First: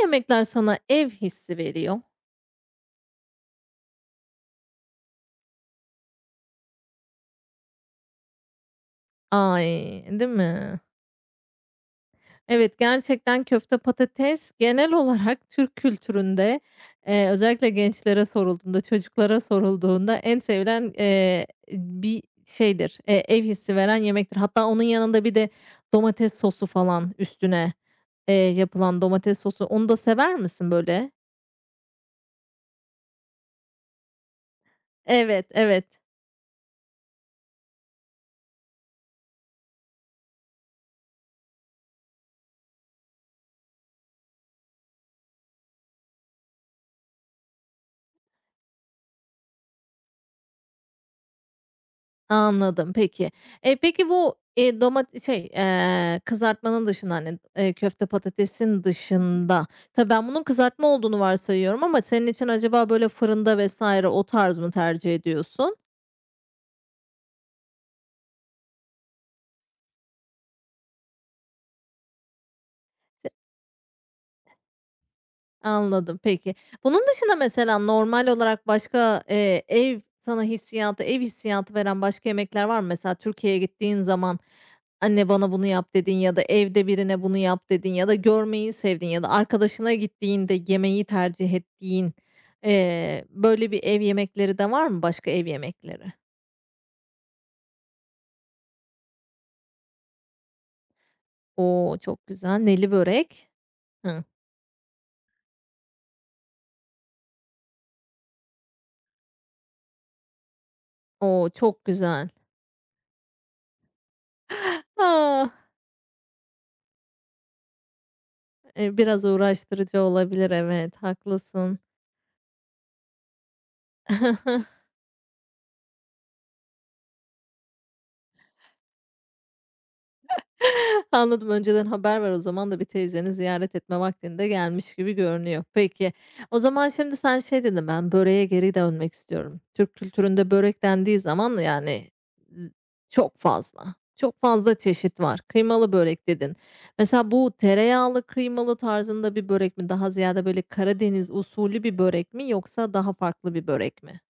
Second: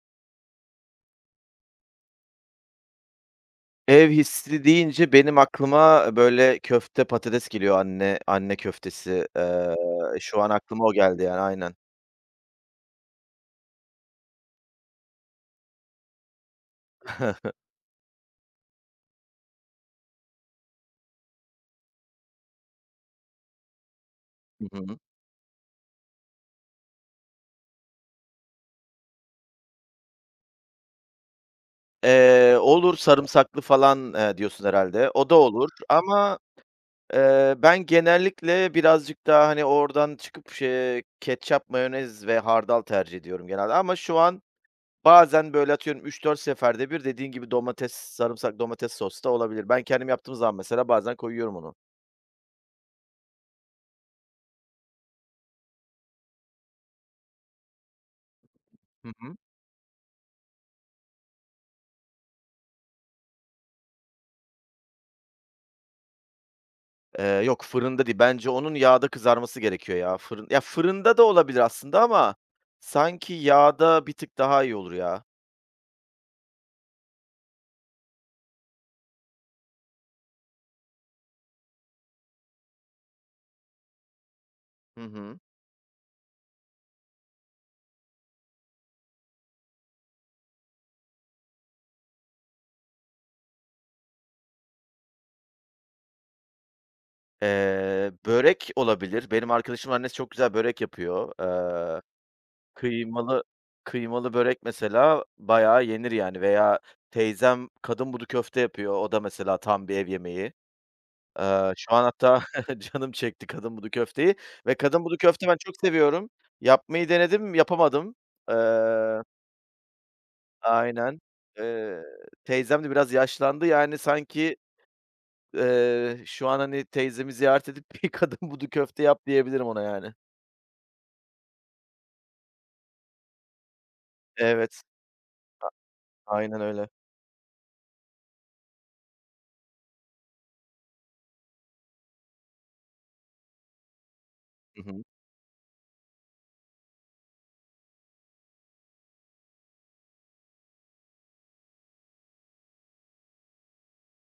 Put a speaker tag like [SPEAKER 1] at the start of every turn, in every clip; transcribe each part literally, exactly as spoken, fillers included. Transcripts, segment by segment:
[SPEAKER 1] Yemekler sana ev hissi veriyor?
[SPEAKER 2] Ev hissi deyince benim aklıma, böyle, köfte, patates geliyor. Anne anne köftesi. Eee,
[SPEAKER 1] Ay, değil
[SPEAKER 2] şu an
[SPEAKER 1] mi?
[SPEAKER 2] aklıma o geldi yani aynen.
[SPEAKER 1] Evet, gerçekten köfte patates genel olarak Türk kültüründe, eee, özellikle gençlere sorulduğunda, çocuklara sorulduğunda en sevilen, eee, bir şeydir, eee, ev hissi veren yemektir. Hatta
[SPEAKER 2] Hı
[SPEAKER 1] onun
[SPEAKER 2] hı.
[SPEAKER 1] yanında bir de domates sosu falan üstüne, eee, yapılan domates sosu. Onu da sever misin böyle?
[SPEAKER 2] Eee, olur sarımsaklı falan, eee, diyorsun herhalde. O da
[SPEAKER 1] Evet,
[SPEAKER 2] olur
[SPEAKER 1] evet.
[SPEAKER 2] ama, eee, ben genellikle birazcık daha, hani, oradan çıkıp şeye ketçap, mayonez ve hardal tercih ediyorum genelde ama şu an bazen, böyle, atıyorum üç dört seferde bir dediğin gibi domates, sarımsak domates sosu da olabilir. Ben kendim yaptığım zaman mesela bazen koyuyorum onu.
[SPEAKER 1] Anladım, peki. Eee, peki bu, eee, doma şey, eee, kızartmanın dışında, hani, eee, köfte patatesin
[SPEAKER 2] Hı hı.
[SPEAKER 1] dışında Tabii ben bunun kızartma olduğunu varsayıyorum ama senin için acaba böyle fırında vesaire o tarz mı tercih ediyorsun?
[SPEAKER 2] Eee, yok, fırında değil. Bence onun yağda kızarması gerekiyor ya. Fırın ya, fırında da olabilir aslında ama sanki yağda bir tık daha iyi olur ya.
[SPEAKER 1] Anladım, peki. Bunun dışında mesela normal olarak başka, eee, ev sana hissiyatı, ev hissiyatı veren başka yemekler var mı? Mesela Türkiye'ye gittiğin zaman
[SPEAKER 2] Hı
[SPEAKER 1] "Anne,
[SPEAKER 2] hı.
[SPEAKER 1] bana bunu yap." dedin ya da evde birine "Bunu yap." dedin ya da görmeyi sevdiğin ya da arkadaşına gittiğinde yemeği tercih ettiğin, eee, böyle bir ev yemekleri de var mı? Başka ev yemekleri?
[SPEAKER 2] Eee, börek olabilir. Benim arkadaşımın annesi çok güzel börek yapıyor.
[SPEAKER 1] Oo
[SPEAKER 2] Eee,
[SPEAKER 1] çok güzel. Neli
[SPEAKER 2] kıymalı
[SPEAKER 1] börek. Hıh.
[SPEAKER 2] kıymalı börek mesela bayağı yenir yani veya teyzem kadın budu köfte yapıyor. O da mesela tam bir ev yemeği.
[SPEAKER 1] O!
[SPEAKER 2] Eee,
[SPEAKER 1] Çok
[SPEAKER 2] şu an
[SPEAKER 1] güzel.
[SPEAKER 2] hatta canım çekti kadın budu köfteyi ve kadın budu köfte
[SPEAKER 1] Ah,
[SPEAKER 2] ben çok seviyorum. Yapmayı denedim, yapamadım.
[SPEAKER 1] eee,
[SPEAKER 2] Eee
[SPEAKER 1] biraz uğraştırıcı olabilir. Evet,
[SPEAKER 2] Aynen.
[SPEAKER 1] haklısın.
[SPEAKER 2] Eee, teyzem de biraz yaşlandı. Yani sanki, eee, şu an, hani, teyzemi ziyaret edip bir kadın budu köfte yap diyebilirim ona yani.
[SPEAKER 1] Anladım, önceden haber var o zaman da bir teyzeni ziyaret etme vaktinde
[SPEAKER 2] Evet,
[SPEAKER 1] gelmiş gibi görünüyor. Peki, o
[SPEAKER 2] aynen
[SPEAKER 1] zaman
[SPEAKER 2] öyle.
[SPEAKER 1] şimdi sen şey dedin, "Ben böreğe geri dönmek istiyorum." Türk kültüründe börek dendiği zaman yani z çok fazla, çok fazla
[SPEAKER 2] Hı hı.
[SPEAKER 1] çeşit var. Kıymalı börek dedin. Mesela bu tereyağlı kıymalı tarzında bir börek mi? Daha ziyade böyle Karadeniz usulü bir börek mi yoksa daha farklı bir börek mi?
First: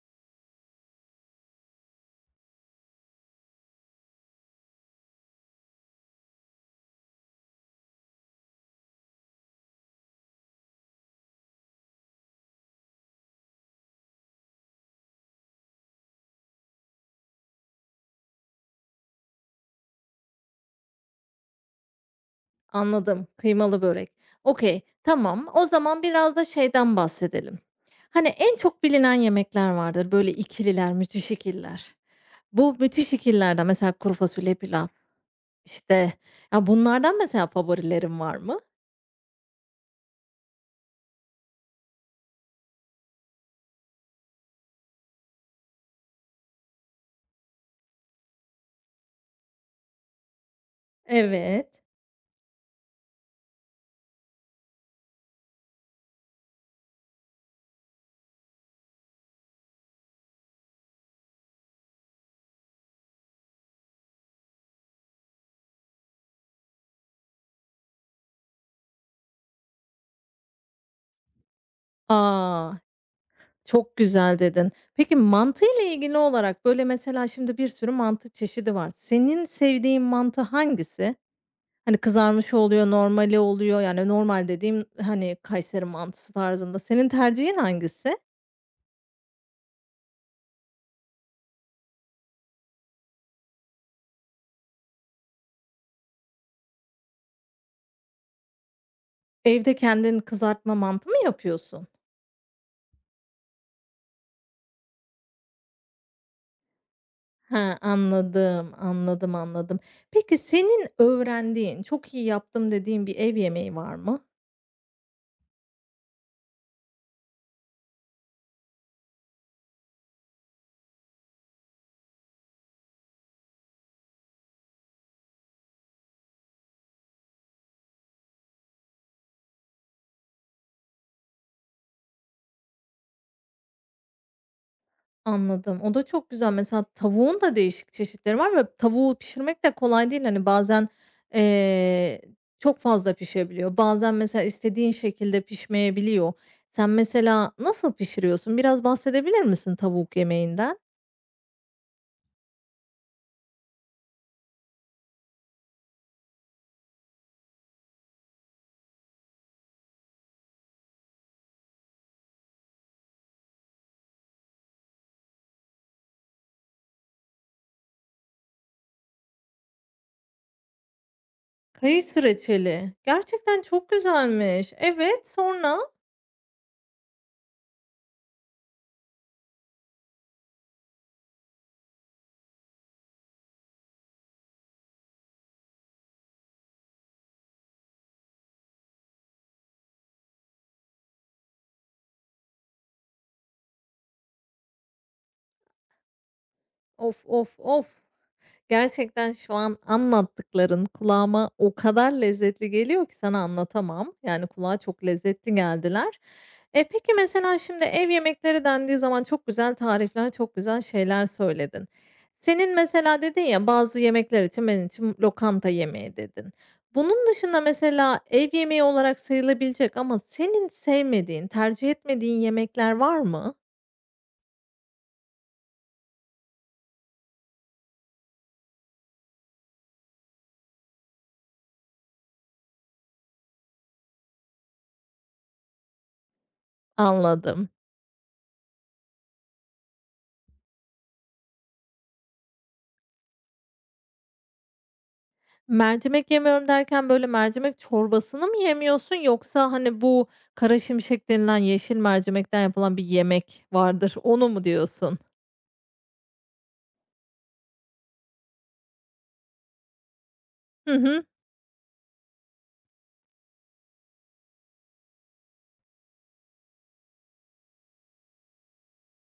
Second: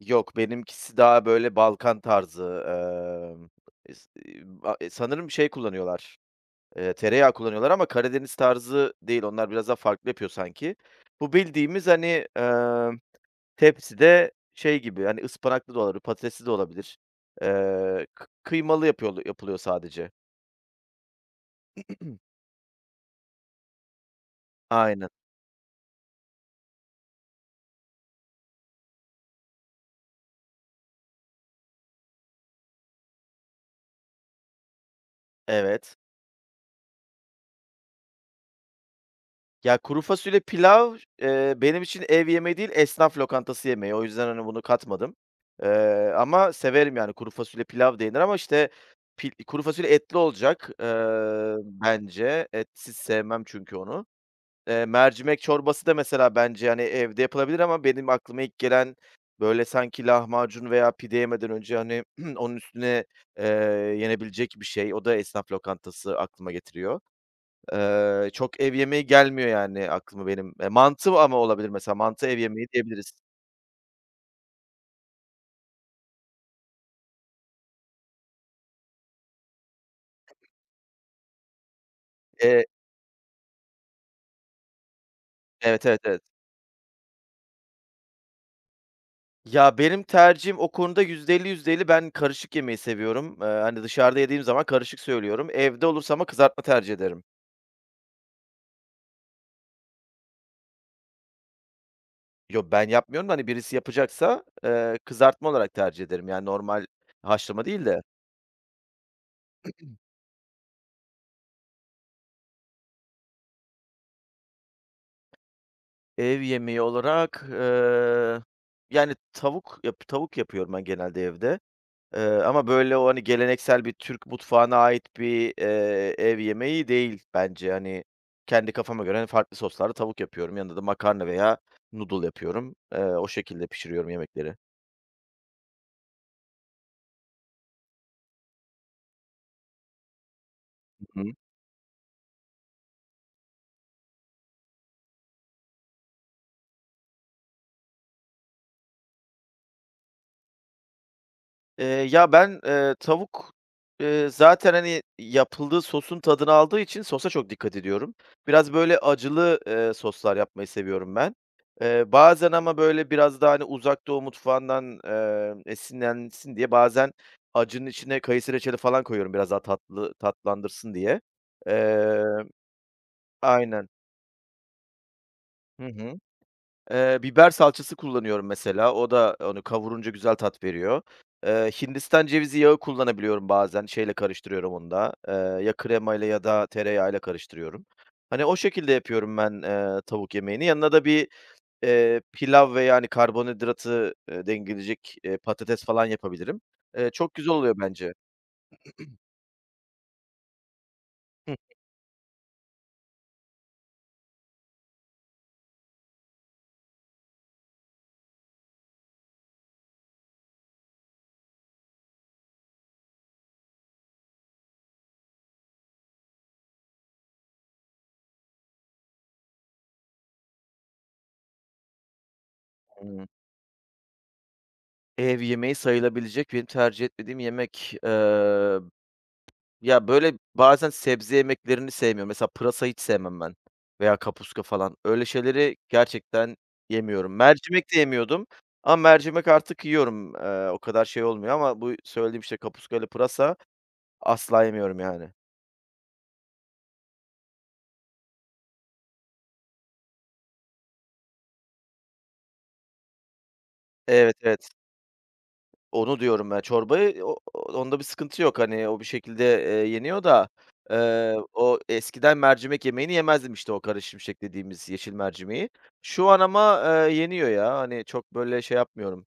[SPEAKER 2] Yok, benimkisi daha böyle Balkan tarzı, emm, es eee, ba eee, sanırım şey kullanıyorlar, eee, tereyağı kullanıyorlar ama Karadeniz tarzı değil. Onlar biraz daha farklı yapıyor sanki. Bu bildiğimiz, hani, emm tepside şey gibi, hani, ıspanaklı da olabilir, patatesli de olabilir. Eee, kı Kıymalı yapıyorlu yapılıyor sadece.
[SPEAKER 1] Anladım, kıymalı börek. Okay,
[SPEAKER 2] Aynen,
[SPEAKER 1] tamam. O zaman biraz da şeyden bahsedelim. Hani en çok bilinen yemekler vardır. Böyle ikililer, müthiş ikililer. Bu müthiş ikililerden mesela kuru fasulye pilav,
[SPEAKER 2] evet.
[SPEAKER 1] işte, ya, bunlardan mesela favorilerin var mı?
[SPEAKER 2] Ya, kuru fasulye pilav, eee, benim için ev yemeği değil, esnaf lokantası yemeği. O yüzden, hani, bunu katmadım. Eee, ama severim, yani, kuru fasulye pilav da yenir ama, işte, pil kuru fasulye etli olacak, eee,
[SPEAKER 1] Evet.
[SPEAKER 2] bence. Etsiz sevmem çünkü onu. Eee, mercimek çorbası da mesela bence, hani, evde yapılabilir ama benim aklıma ilk gelen, böyle, sanki lahmacun veya pide yemeden önce, hani, onun üstüne, eee, yenebilecek bir şey. O da esnaf lokantası aklıma getiriyor. Eee, çok ev yemeği gelmiyor, yani, aklıma benim. Eee, mantı ama olabilir mesela. Mantı ev yemeği
[SPEAKER 1] A!
[SPEAKER 2] diyebiliriz.
[SPEAKER 1] Çok güzel dedin. Peki mantı ile ilgili olarak, böyle, mesela şimdi bir sürü mantı çeşidi var. Senin sevdiğin mantı hangisi? Hani kızarmış
[SPEAKER 2] Eee
[SPEAKER 1] oluyor, normali oluyor. Yani normal dediğim, hani, Kayseri
[SPEAKER 2] Evet, evet, evet.
[SPEAKER 1] mantısı tarzında. Senin tercihin hangisi?
[SPEAKER 2] Ya, benim tercihim o konuda yüzde elli yüzde elli ben karışık yemeyi seviyorum. Eee, hani, dışarıda yediğim zaman karışık söylüyorum. Evde olursa ama kızartma tercih ederim.
[SPEAKER 1] Evde kendin kızartma mantı mı yapıyorsun?
[SPEAKER 2] Yo, ben yapmıyorum da, hani, birisi yapacaksa, eee, kızartma olarak tercih ederim. Yani, normal haşlama
[SPEAKER 1] Ha,
[SPEAKER 2] değil de.
[SPEAKER 1] anladım, anladım, anladım. Peki senin öğrendiğin, çok iyi yaptım dediğin bir ev yemeği var mı?
[SPEAKER 2] Ev yemeği olarak, eee, yani, tavuk yap tavuk yapıyorum ben genelde evde, eee, ama böyle o, hani, geleneksel bir Türk mutfağına ait bir, eee, ev yemeği değil bence. Hani, kendi kafama göre, hani, farklı soslarda tavuk yapıyorum. Yanında da makarna veya noodle yapıyorum. Eee, o şekilde pişiriyorum yemekleri.
[SPEAKER 1] Anladım. O da çok güzel. Mesela tavuğun da değişik çeşitleri var ve tavuğu pişirmek de kolay değil. Hani bazen, eee, çok fazla pişebiliyor. Bazen mesela istediğin şekilde pişmeyebiliyor. Sen mesela nasıl pişiriyorsun? Biraz bahsedebilir misin tavuk yemeğinden?
[SPEAKER 2] Eee, ya, ben, eee, tavuk, eee, zaten, hani, yapıldığı sosun tadını aldığı için sosa çok dikkat ediyorum. Biraz böyle acılı, eee, soslar yapmayı seviyorum ben. Eee, bazen ama böyle biraz daha, hani, Uzak Doğu mutfağından, eee, esinlensin diye bazen acının içine kayısı reçeli falan koyuyorum biraz daha tatlı tatlandırsın diye.
[SPEAKER 1] Kayısı
[SPEAKER 2] Eee
[SPEAKER 1] reçeli. Gerçekten çok
[SPEAKER 2] Aynen.
[SPEAKER 1] güzelmiş. Evet, sonra?
[SPEAKER 2] Hı hı. Eee, biber salçası kullanıyorum mesela. O da onu kavurunca güzel tat veriyor. Eee, Hindistan cevizi yağı kullanabiliyorum bazen. Şeyle karıştırıyorum onu da. Eee, ya kremayla ya da tereyağıyla karıştırıyorum. Hani o şekilde yapıyorum ben, eee, tavuk yemeğini. Yanına da bir, eee, pilav ve yani karbonhidratı, eee, dengeleyecek, eee, patates falan yapabilirim. Eee,
[SPEAKER 1] Of,
[SPEAKER 2] çok
[SPEAKER 1] of,
[SPEAKER 2] güzel oluyor
[SPEAKER 1] of!
[SPEAKER 2] bence.
[SPEAKER 1] Gerçekten şu an anlattıkların kulağıma
[SPEAKER 2] Hı hı.
[SPEAKER 1] o kadar lezzetli geliyor ki sana anlatamam. Yani kulağa çok lezzetli geldiler. E, peki mesela şimdi ev yemekleri dendiği zaman çok güzel tarifler, çok güzel şeyler söyledin. Senin mesela dedin ya, "Bazı yemekler için benim için lokanta yemeği." dedin. Bunun dışında mesela ev yemeği olarak sayılabilecek ama senin sevmediğin, tercih etmediğin yemekler var mı?
[SPEAKER 2] Ev yemeği sayılabilecek benim tercih etmediğim yemek, eee ya, böyle, bazen sebze yemeklerini sevmiyorum. Mesela pırasa hiç sevmem ben veya kapuska falan. Öyle şeyleri gerçekten yemiyorum.
[SPEAKER 1] Anladım.
[SPEAKER 2] Mercimek de yemiyordum ama mercimek artık yiyorum. Eee, o kadar şey olmuyor ama bu söylediğim, işte, kapuska ile pırasa asla yemiyorum yani.
[SPEAKER 1] Mercimek yemiyorum derken, böyle, mercimek çorbasını mı yemiyorsun yoksa, hani, bu kara şimşek denilen yeşil mercimekten yapılan bir yemek vardır,
[SPEAKER 2] Evet,
[SPEAKER 1] onu mu
[SPEAKER 2] evet.
[SPEAKER 1] diyorsun?
[SPEAKER 2] Onu diyorum ya. Çorbayı o o onda bir sıkıntı yok. Hani, o bir şekilde, eee, yeniyor da,
[SPEAKER 1] Hı hı.
[SPEAKER 2] eee, o eskiden mercimek yemeğini yemezdim, işte, o karışım şek dediğimiz yeşil mercimeği. Şu an ama, eee, yeniyor ya. Hani, çok böyle şey yapmıyorum.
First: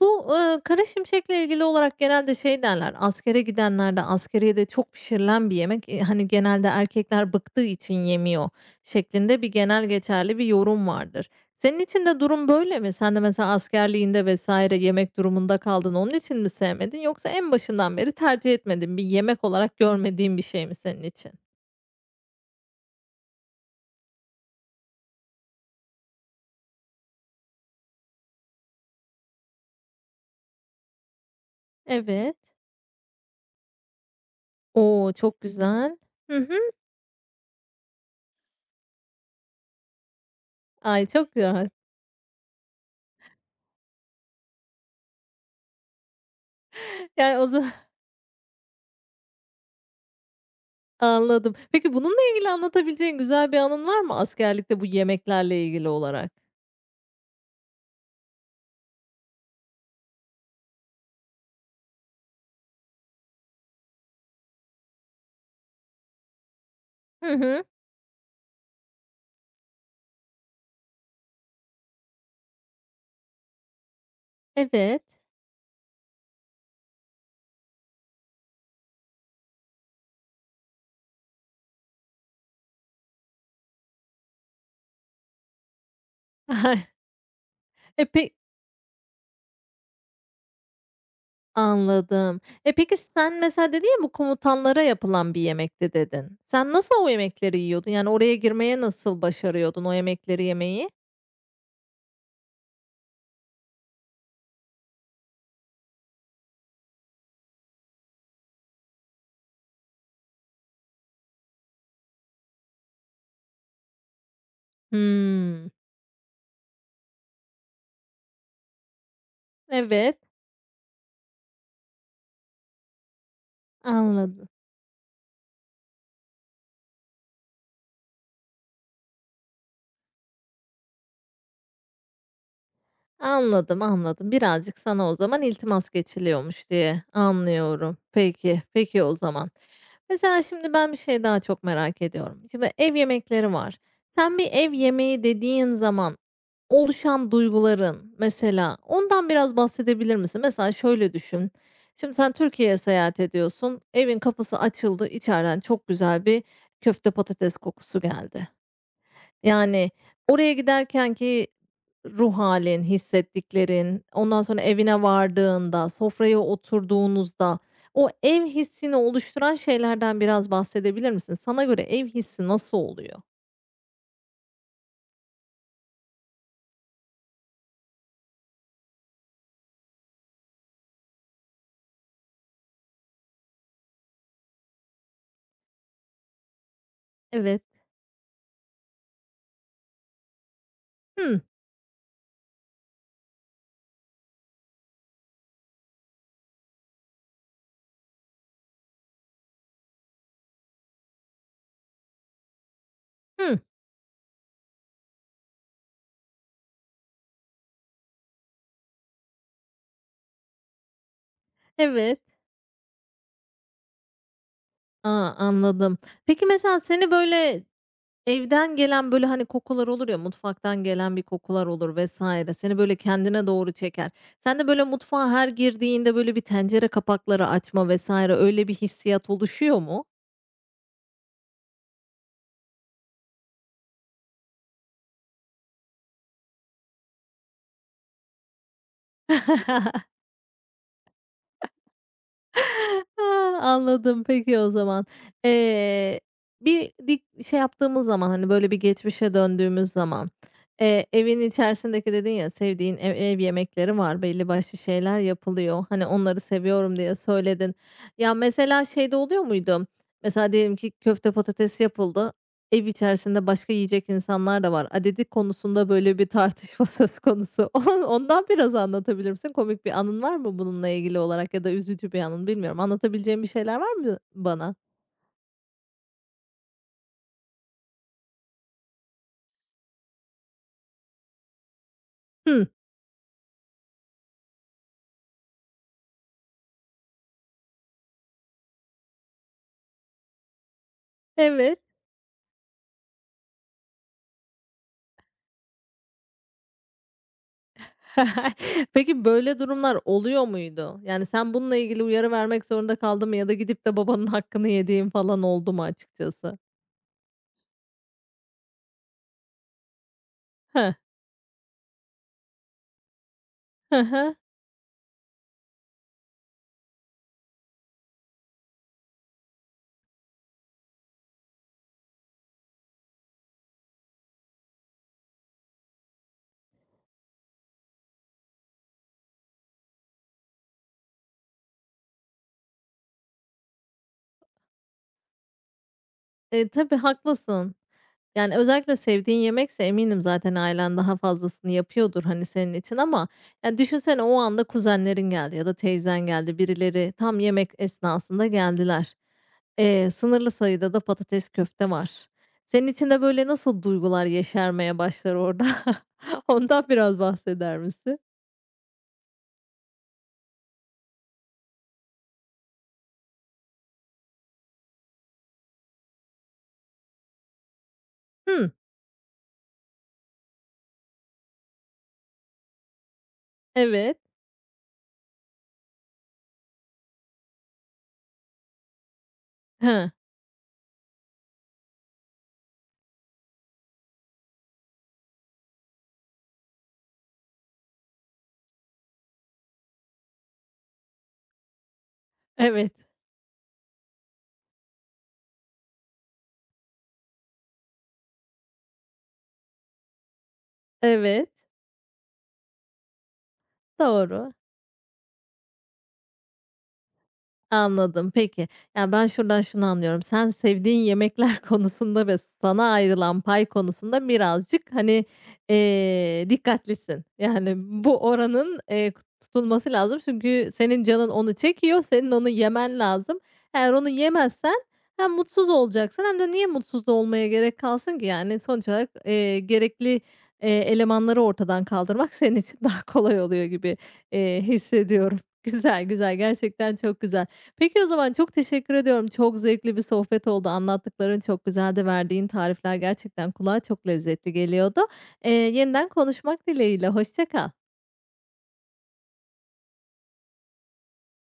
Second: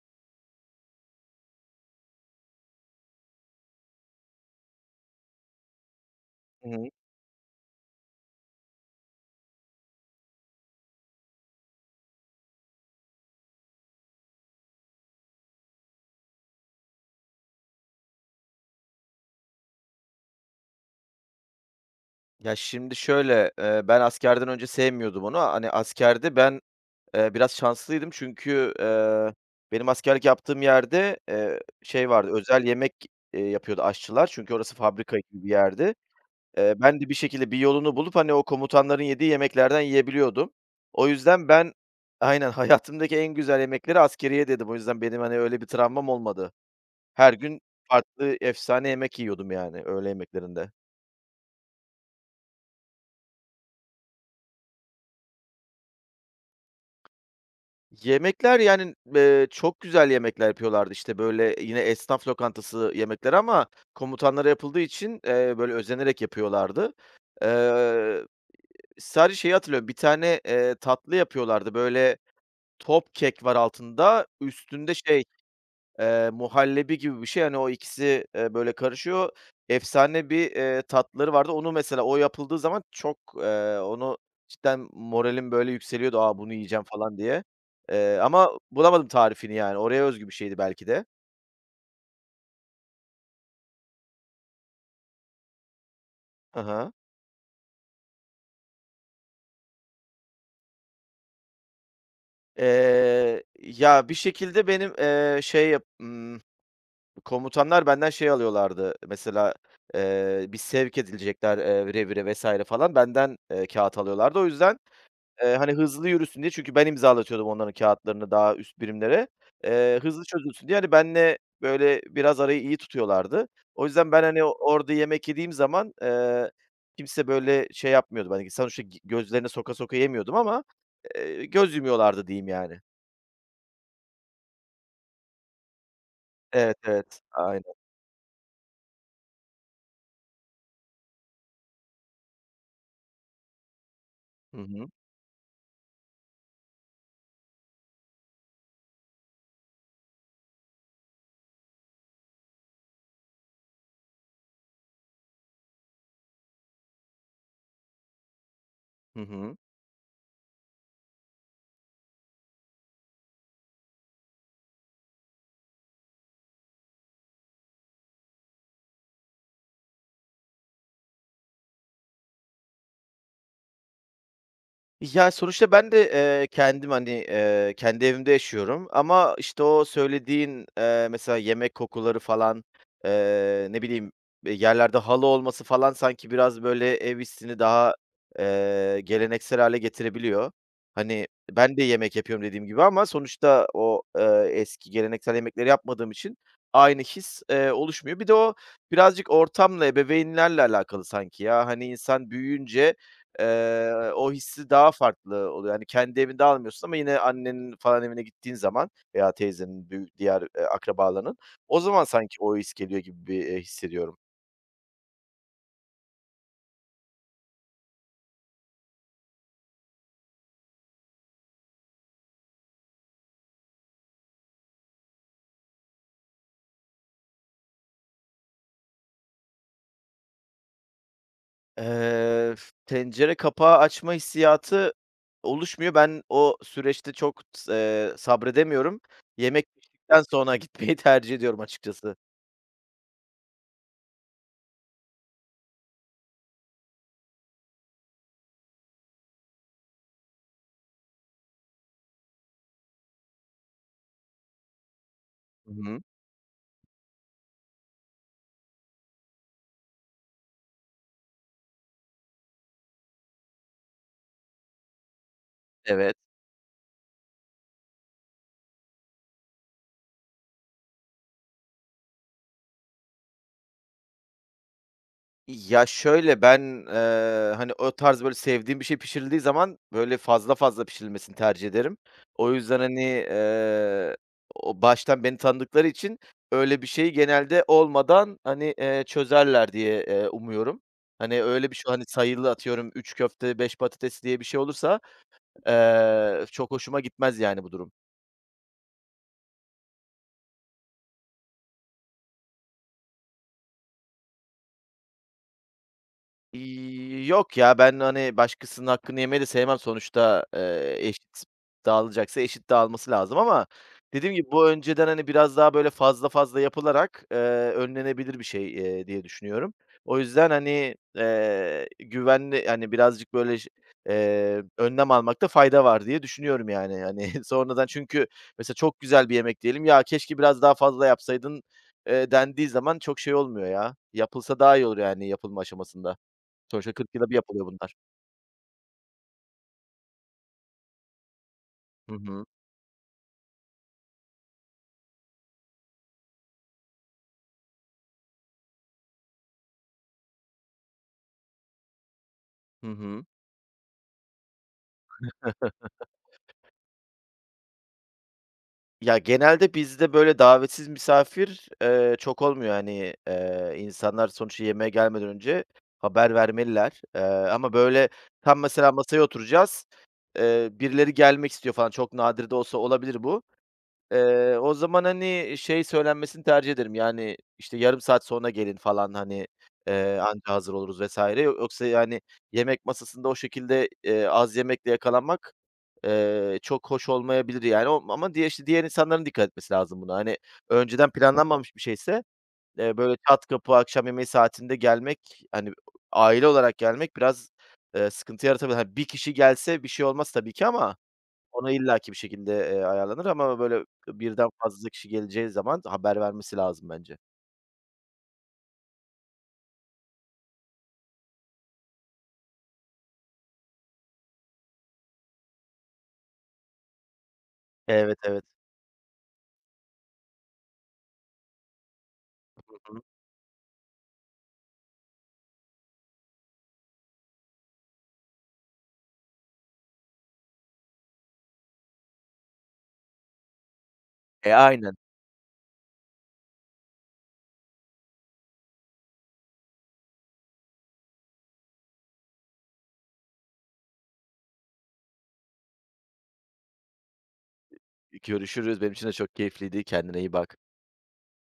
[SPEAKER 1] Bu, eee, kara şimşekle ilgili olarak genelde şey derler, askere gidenlerde askeriyede çok pişirilen bir yemek, eee, hani, genelde
[SPEAKER 2] Hı hı.
[SPEAKER 1] erkekler bıktığı için yemiyor şeklinde bir genel geçerli bir yorum vardır. Senin için de durum böyle mi? Sen de mesela askerliğinde vesaire yemek durumunda kaldın, onun için mi sevmedin yoksa en başından beri tercih etmedin bir yemek olarak görmediğin bir şey mi senin için?
[SPEAKER 2] Ya, şimdi şöyle, eee, ben askerden önce sevmiyordum onu. Hani, askerde ben, eee, biraz şanslıydım çünkü, eee, benim askerlik yaptığım yerde, eee, şey vardı,
[SPEAKER 1] Evet.
[SPEAKER 2] özel yemek, eee, yapıyordu aşçılar çünkü orası
[SPEAKER 1] Oo
[SPEAKER 2] fabrika
[SPEAKER 1] çok
[SPEAKER 2] gibi bir yerdi.
[SPEAKER 1] güzel. Hı hı.
[SPEAKER 2] Eee, ben de bir şekilde bir yolunu bulup, hani, o komutanların yediği yemeklerden yiyebiliyordum.
[SPEAKER 1] Ay,
[SPEAKER 2] O
[SPEAKER 1] çok
[SPEAKER 2] yüzden
[SPEAKER 1] güzel.
[SPEAKER 2] ben. Aynen, hayatımdaki en güzel yemekleri askeriye dedim. O yüzden benim, hani, öyle bir travmam olmadı. Her
[SPEAKER 1] Yani, o
[SPEAKER 2] gün
[SPEAKER 1] zaman
[SPEAKER 2] farklı efsane yemek yiyordum yani öğle yemeklerinde.
[SPEAKER 1] Anladım. Peki bununla ilgili anlatabileceğin güzel bir anın var mı askerlikte bu yemeklerle ilgili olarak?
[SPEAKER 2] Yemekler, yani, eee, çok güzel yemekler yapıyorlardı, işte, böyle, yine esnaf lokantası yemekleri ama komutanlara yapıldığı için, eee, böyle, özenerek yapıyorlardı.
[SPEAKER 1] Hı hı.
[SPEAKER 2] Eee, sadece şeyi hatırlıyorum, bir tane, eee, tatlı yapıyorlardı, böyle, top kek var altında, üstünde
[SPEAKER 1] Evet.
[SPEAKER 2] şey. Eee, muhallebi gibi bir şey. Hani, o ikisi, eee, böyle karışıyor. Efsane bir, eee, tatları vardı. Onu mesela o yapıldığı zaman çok, eee, onu cidden moralim böyle yükseliyordu. "A, bunu yiyeceğim." falan diye.
[SPEAKER 1] E,
[SPEAKER 2] Eee,
[SPEAKER 1] pe
[SPEAKER 2] ama bulamadım tarifini yani. Oraya özgü bir şeydi belki de.
[SPEAKER 1] anladım. E, peki sen mesela dedin ya, bu komutanlara yapılan bir yemekti dedin.
[SPEAKER 2] Hı
[SPEAKER 1] Sen
[SPEAKER 2] hı.
[SPEAKER 1] nasıl o yemekleri yiyordun? Yani oraya girmeye nasıl başarıyordun o yemekleri yemeyi?
[SPEAKER 2] Eee, ya, bir şekilde benim, eee, şey yap ımm, komutanlar benden şey alıyorlardı. Mesela, eee, bir sevk edilecekler, eee, vire vire vesaire falan. Benden, eee, kâğıt alıyorlardı. O yüzden. Eee,
[SPEAKER 1] Hımm.
[SPEAKER 2] hani, hızlı yürüsün diye çünkü ben imzalatıyordum onların kağıtlarını daha üst birimlere. Eee,
[SPEAKER 1] Evet,
[SPEAKER 2] hızlı çözülsün diye, hani, benle böyle, biraz arayı iyi tutuyorlardı. O yüzden ben, hani,
[SPEAKER 1] anladım.
[SPEAKER 2] o orada yemek yediğim zaman, eee, kimse, böyle, şey yapmıyordu. Hani, sonuçta g gözlerine soka soka yemiyordum ama, eee, göz yumuyorlardı diyeyim yani.
[SPEAKER 1] Anladım, anladım. Birazcık sana o zaman iltimas geçiliyormuş
[SPEAKER 2] Evet,
[SPEAKER 1] diye
[SPEAKER 2] evet. Aynen.
[SPEAKER 1] anlıyorum. Peki, peki o zaman. Mesela şimdi ben bir şey daha çok merak ediyorum. Şimdi ev yemekleri var. Sen bir
[SPEAKER 2] Hı
[SPEAKER 1] ev
[SPEAKER 2] hı.
[SPEAKER 1] yemeği dediğin zaman oluşan duyguların mesela ondan biraz bahsedebilir misin? Mesela şöyle düşün. Şimdi sen Türkiye'ye seyahat ediyorsun. Evin kapısı açıldı. İçeriden çok güzel bir köfte patates kokusu geldi.
[SPEAKER 2] Hı hı.
[SPEAKER 1] Yani, oraya giderken ki ruh halin, hissettiklerin, ondan sonra evine vardığında, sofraya oturduğunuzda o ev hissini oluşturan şeylerden biraz bahsedebilir misin? Sana göre ev hissi nasıl oluyor?
[SPEAKER 2] Ya, sonuçta ben de, eee, kendim, hani, eee, kendi evimde yaşıyorum ama, işte, o söylediğin, eee, mesela yemek kokuları falan, eee, ne bileyim, eee, yerlerde halı olması falan sanki biraz, böyle, ev hissini
[SPEAKER 1] Evet.
[SPEAKER 2] daha, eee, geleneksel hâle getirebiliyor. Hani,
[SPEAKER 1] Hımm.
[SPEAKER 2] ben de yemek yapıyorum dediğim gibi ama sonuçta o, eee, eski geleneksel yemekleri yapmadığım için aynı his, eee, oluşmuyor. Bir de o birazcık ortamla, ebeveynlerle alakalı sanki ya. Hani, insan büyüyünce
[SPEAKER 1] Hımm.
[SPEAKER 2] Eee, o hissi daha farklı oluyor. Hani, kendi evinde almıyorsun ama yine annenin falan evine gittiğin zaman veya teyzenin, büyü diğer, eee, akrabalarının, o zaman
[SPEAKER 1] Evet.
[SPEAKER 2] sanki o his geliyor gibi bir, eee, hissediyorum.
[SPEAKER 1] A, anladım. Peki, mesela seni böyle evden gelen, böyle, hani, kokular olur ya, mutfaktan gelen bir kokular olur vesaire. Seni, böyle, kendine doğru çeker. Sen de böyle, mutfağa her girdiğinde, böyle, bir tencere kapakları açma vesaire öyle bir hissiyat oluşuyor mu?
[SPEAKER 2] Eee, tencere kapağı açma hissiyatı oluşmuyor. Ben o süreçte çok s eee, sabredemiyorum. Yemek piştikten sonra gitmeyi tercih ediyorum açıkçası.
[SPEAKER 1] A! Anladım. Peki o zaman. Eee, bir dik şey yaptığımız zaman, hani, böyle bir geçmişe döndüğümüz zaman, eee, evin içerisindeki dedin ya, sevdiğin ev ev yemekleri var, belli başlı şeyler
[SPEAKER 2] Hı
[SPEAKER 1] yapılıyor.
[SPEAKER 2] hı.
[SPEAKER 1] Hani, onları seviyorum diye söyledin. Ya, mesela şey de oluyor muydu? Mesela diyelim ki köfte patates yapıldı. Ev içerisinde başka yiyecek insanlar da var. Adedi konusunda
[SPEAKER 2] Evet.
[SPEAKER 1] böyle bir tartışma söz konusu. On ondan biraz anlatabilir misin? Komik bir anın var mı bununla ilgili olarak ya da üzücü bir anın bilmiyorum. Anlatabileceğin bir şeyler var mı bana?
[SPEAKER 2] Ya, şöyle, ben, eee, hani, o tarz, böyle, sevdiğim bir şey pişirildiği zaman, böyle, fazla fazla pişirilmesini tercih ederim. O
[SPEAKER 1] Hıh,
[SPEAKER 2] yüzden, hani, eee, o baştan beni tanıdıkları için öyle bir şeyi genelde olmadan, hani, eee, çözerler diye, eee, umuyorum. Hani, öyle bir
[SPEAKER 1] evet.
[SPEAKER 2] şey, hani, sayılı atıyorum üç köfte beş patates diye bir şey olursa, eee, çok hoşuma gitmez yani bu durum.
[SPEAKER 1] Peki böyle durumlar oluyor muydu? Yani sen bununla ilgili uyarı vermek zorunda kaldın mı ya da gidip de babanın hakkını yediğin falan oldu mu açıkçası?
[SPEAKER 2] İii, yok ya, ben, hani, başkasının hakkını yemeyi de sevmem. Sonuçta,
[SPEAKER 1] Heh.
[SPEAKER 2] eee, eşit dağılacaksa eşit dağılması lazım ama
[SPEAKER 1] Hı hı.
[SPEAKER 2] dediğim gibi bu önceden, hani, biraz daha böyle fazla fazla yapılarak, eee, önlenebilir bir şey, eee, diye düşünüyorum. O yüzden, hani, eee, güvenli, hani, birazcık böyle ş eee, önlem almakta fayda var diye düşünüyorum yani. Hani, sonradan çünkü mesela çok güzel bir yemek diyelim, "Ya, keşke biraz daha fazla yapsaydın." eee, dendiği zaman çok şey olmuyor ya. Yapılsa daha iyi olur yani yapılma aşamasında.
[SPEAKER 1] E,
[SPEAKER 2] Sonuçta
[SPEAKER 1] tabii
[SPEAKER 2] kırk yılda bir yapılıyor
[SPEAKER 1] haklısın.
[SPEAKER 2] bunlar.
[SPEAKER 1] Yani, özellikle sevdiğin yemekse eminim zaten ailen daha fazlasını
[SPEAKER 2] Hı
[SPEAKER 1] yapıyordur, hani,
[SPEAKER 2] hı.
[SPEAKER 1] senin için ama ya, düşünsene o anda kuzenlerin geldi ya da teyzen geldi, birileri tam yemek esnasında geldiler. Eee, sınırlı sayıda da patates köfte var. Senin
[SPEAKER 2] Hı
[SPEAKER 1] için de
[SPEAKER 2] hı.
[SPEAKER 1] böyle nasıl duygular yeşermeye başlar orada? Ondan biraz bahseder misin?
[SPEAKER 2] Ya, genelde bizde, böyle, davetsiz misafir, eee, çok olmuyor. Hani, eee, insanlar sonuçta yemeğe gelmeden önce haber vermeliler. Eee, ama, böyle, tam
[SPEAKER 1] Hımm,
[SPEAKER 2] mesela masaya oturacağız, eee, birileri gelmek istiyor falan, çok nadir de olsa olabilir bu.
[SPEAKER 1] evet.
[SPEAKER 2] Eee, o zaman, hani, şey söylenmesini tercih ederim, yani, işte, "Yarım saat sonra gelin." falan, hani,
[SPEAKER 1] Hıı,
[SPEAKER 2] eee, "Anca hazır oluruz." vesaire. Yoksa, yani, yemek masasında o şekilde, eee, az yemekle yakalanmak, eee, çok hoş olmayabilir, yani. O ama diye işte, diğer insanların dikkat etmesi lazım buna. Hani, önceden planlanmamış bir şeyse,
[SPEAKER 1] evet,
[SPEAKER 2] eee, böyle çat kapı akşam yemeği saatinde gelmek, hani, aile olarak gelmek biraz, eee, sıkıntı yaratabilir. Hani, bir kişi gelse bir şey olmaz tabii ki ama
[SPEAKER 1] evet,
[SPEAKER 2] ona illaki bir şekilde, eee, ayarlanır ama böyle birden
[SPEAKER 1] doğru.
[SPEAKER 2] fazla kişi geleceği zaman haber vermesi lazım bence.
[SPEAKER 1] Anladım, peki. Yani ben şuradan şunu anlıyorum. Sen sevdiğin yemekler konusunda ve sana ayrılan pay konusunda birazcık, hani, eee, dikkatlisin. Yani, bu
[SPEAKER 2] Evet, evet.
[SPEAKER 1] oranın, eee, tutulması lazım çünkü senin canın onu çekiyor, senin onu
[SPEAKER 2] Hı
[SPEAKER 1] yemen
[SPEAKER 2] hı.
[SPEAKER 1] lazım. Eğer onu yemezsen hem mutsuz olacaksın hem de niye mutsuz da olmaya gerek kalsın ki? Yani, sonuç olarak, eee, gerekli, eee, elemanları ortadan kaldırmak senin için daha kolay oluyor gibi,
[SPEAKER 2] E,
[SPEAKER 1] eee,
[SPEAKER 2] aynen.
[SPEAKER 1] hissediyorum. Güzel, güzel, gerçekten çok güzel. Peki, o zaman çok teşekkür ediyorum. Çok zevkli bir sohbet oldu. Anlattıkların çok güzeldi. Verdiğin tarifler gerçekten kulağa çok lezzetli geliyordu. Eee, yeniden konuşmak dileğiyle. Hoşça kal.
[SPEAKER 2] Görüşürüz. Benim için de çok keyifliydi. Kendine iyi bak.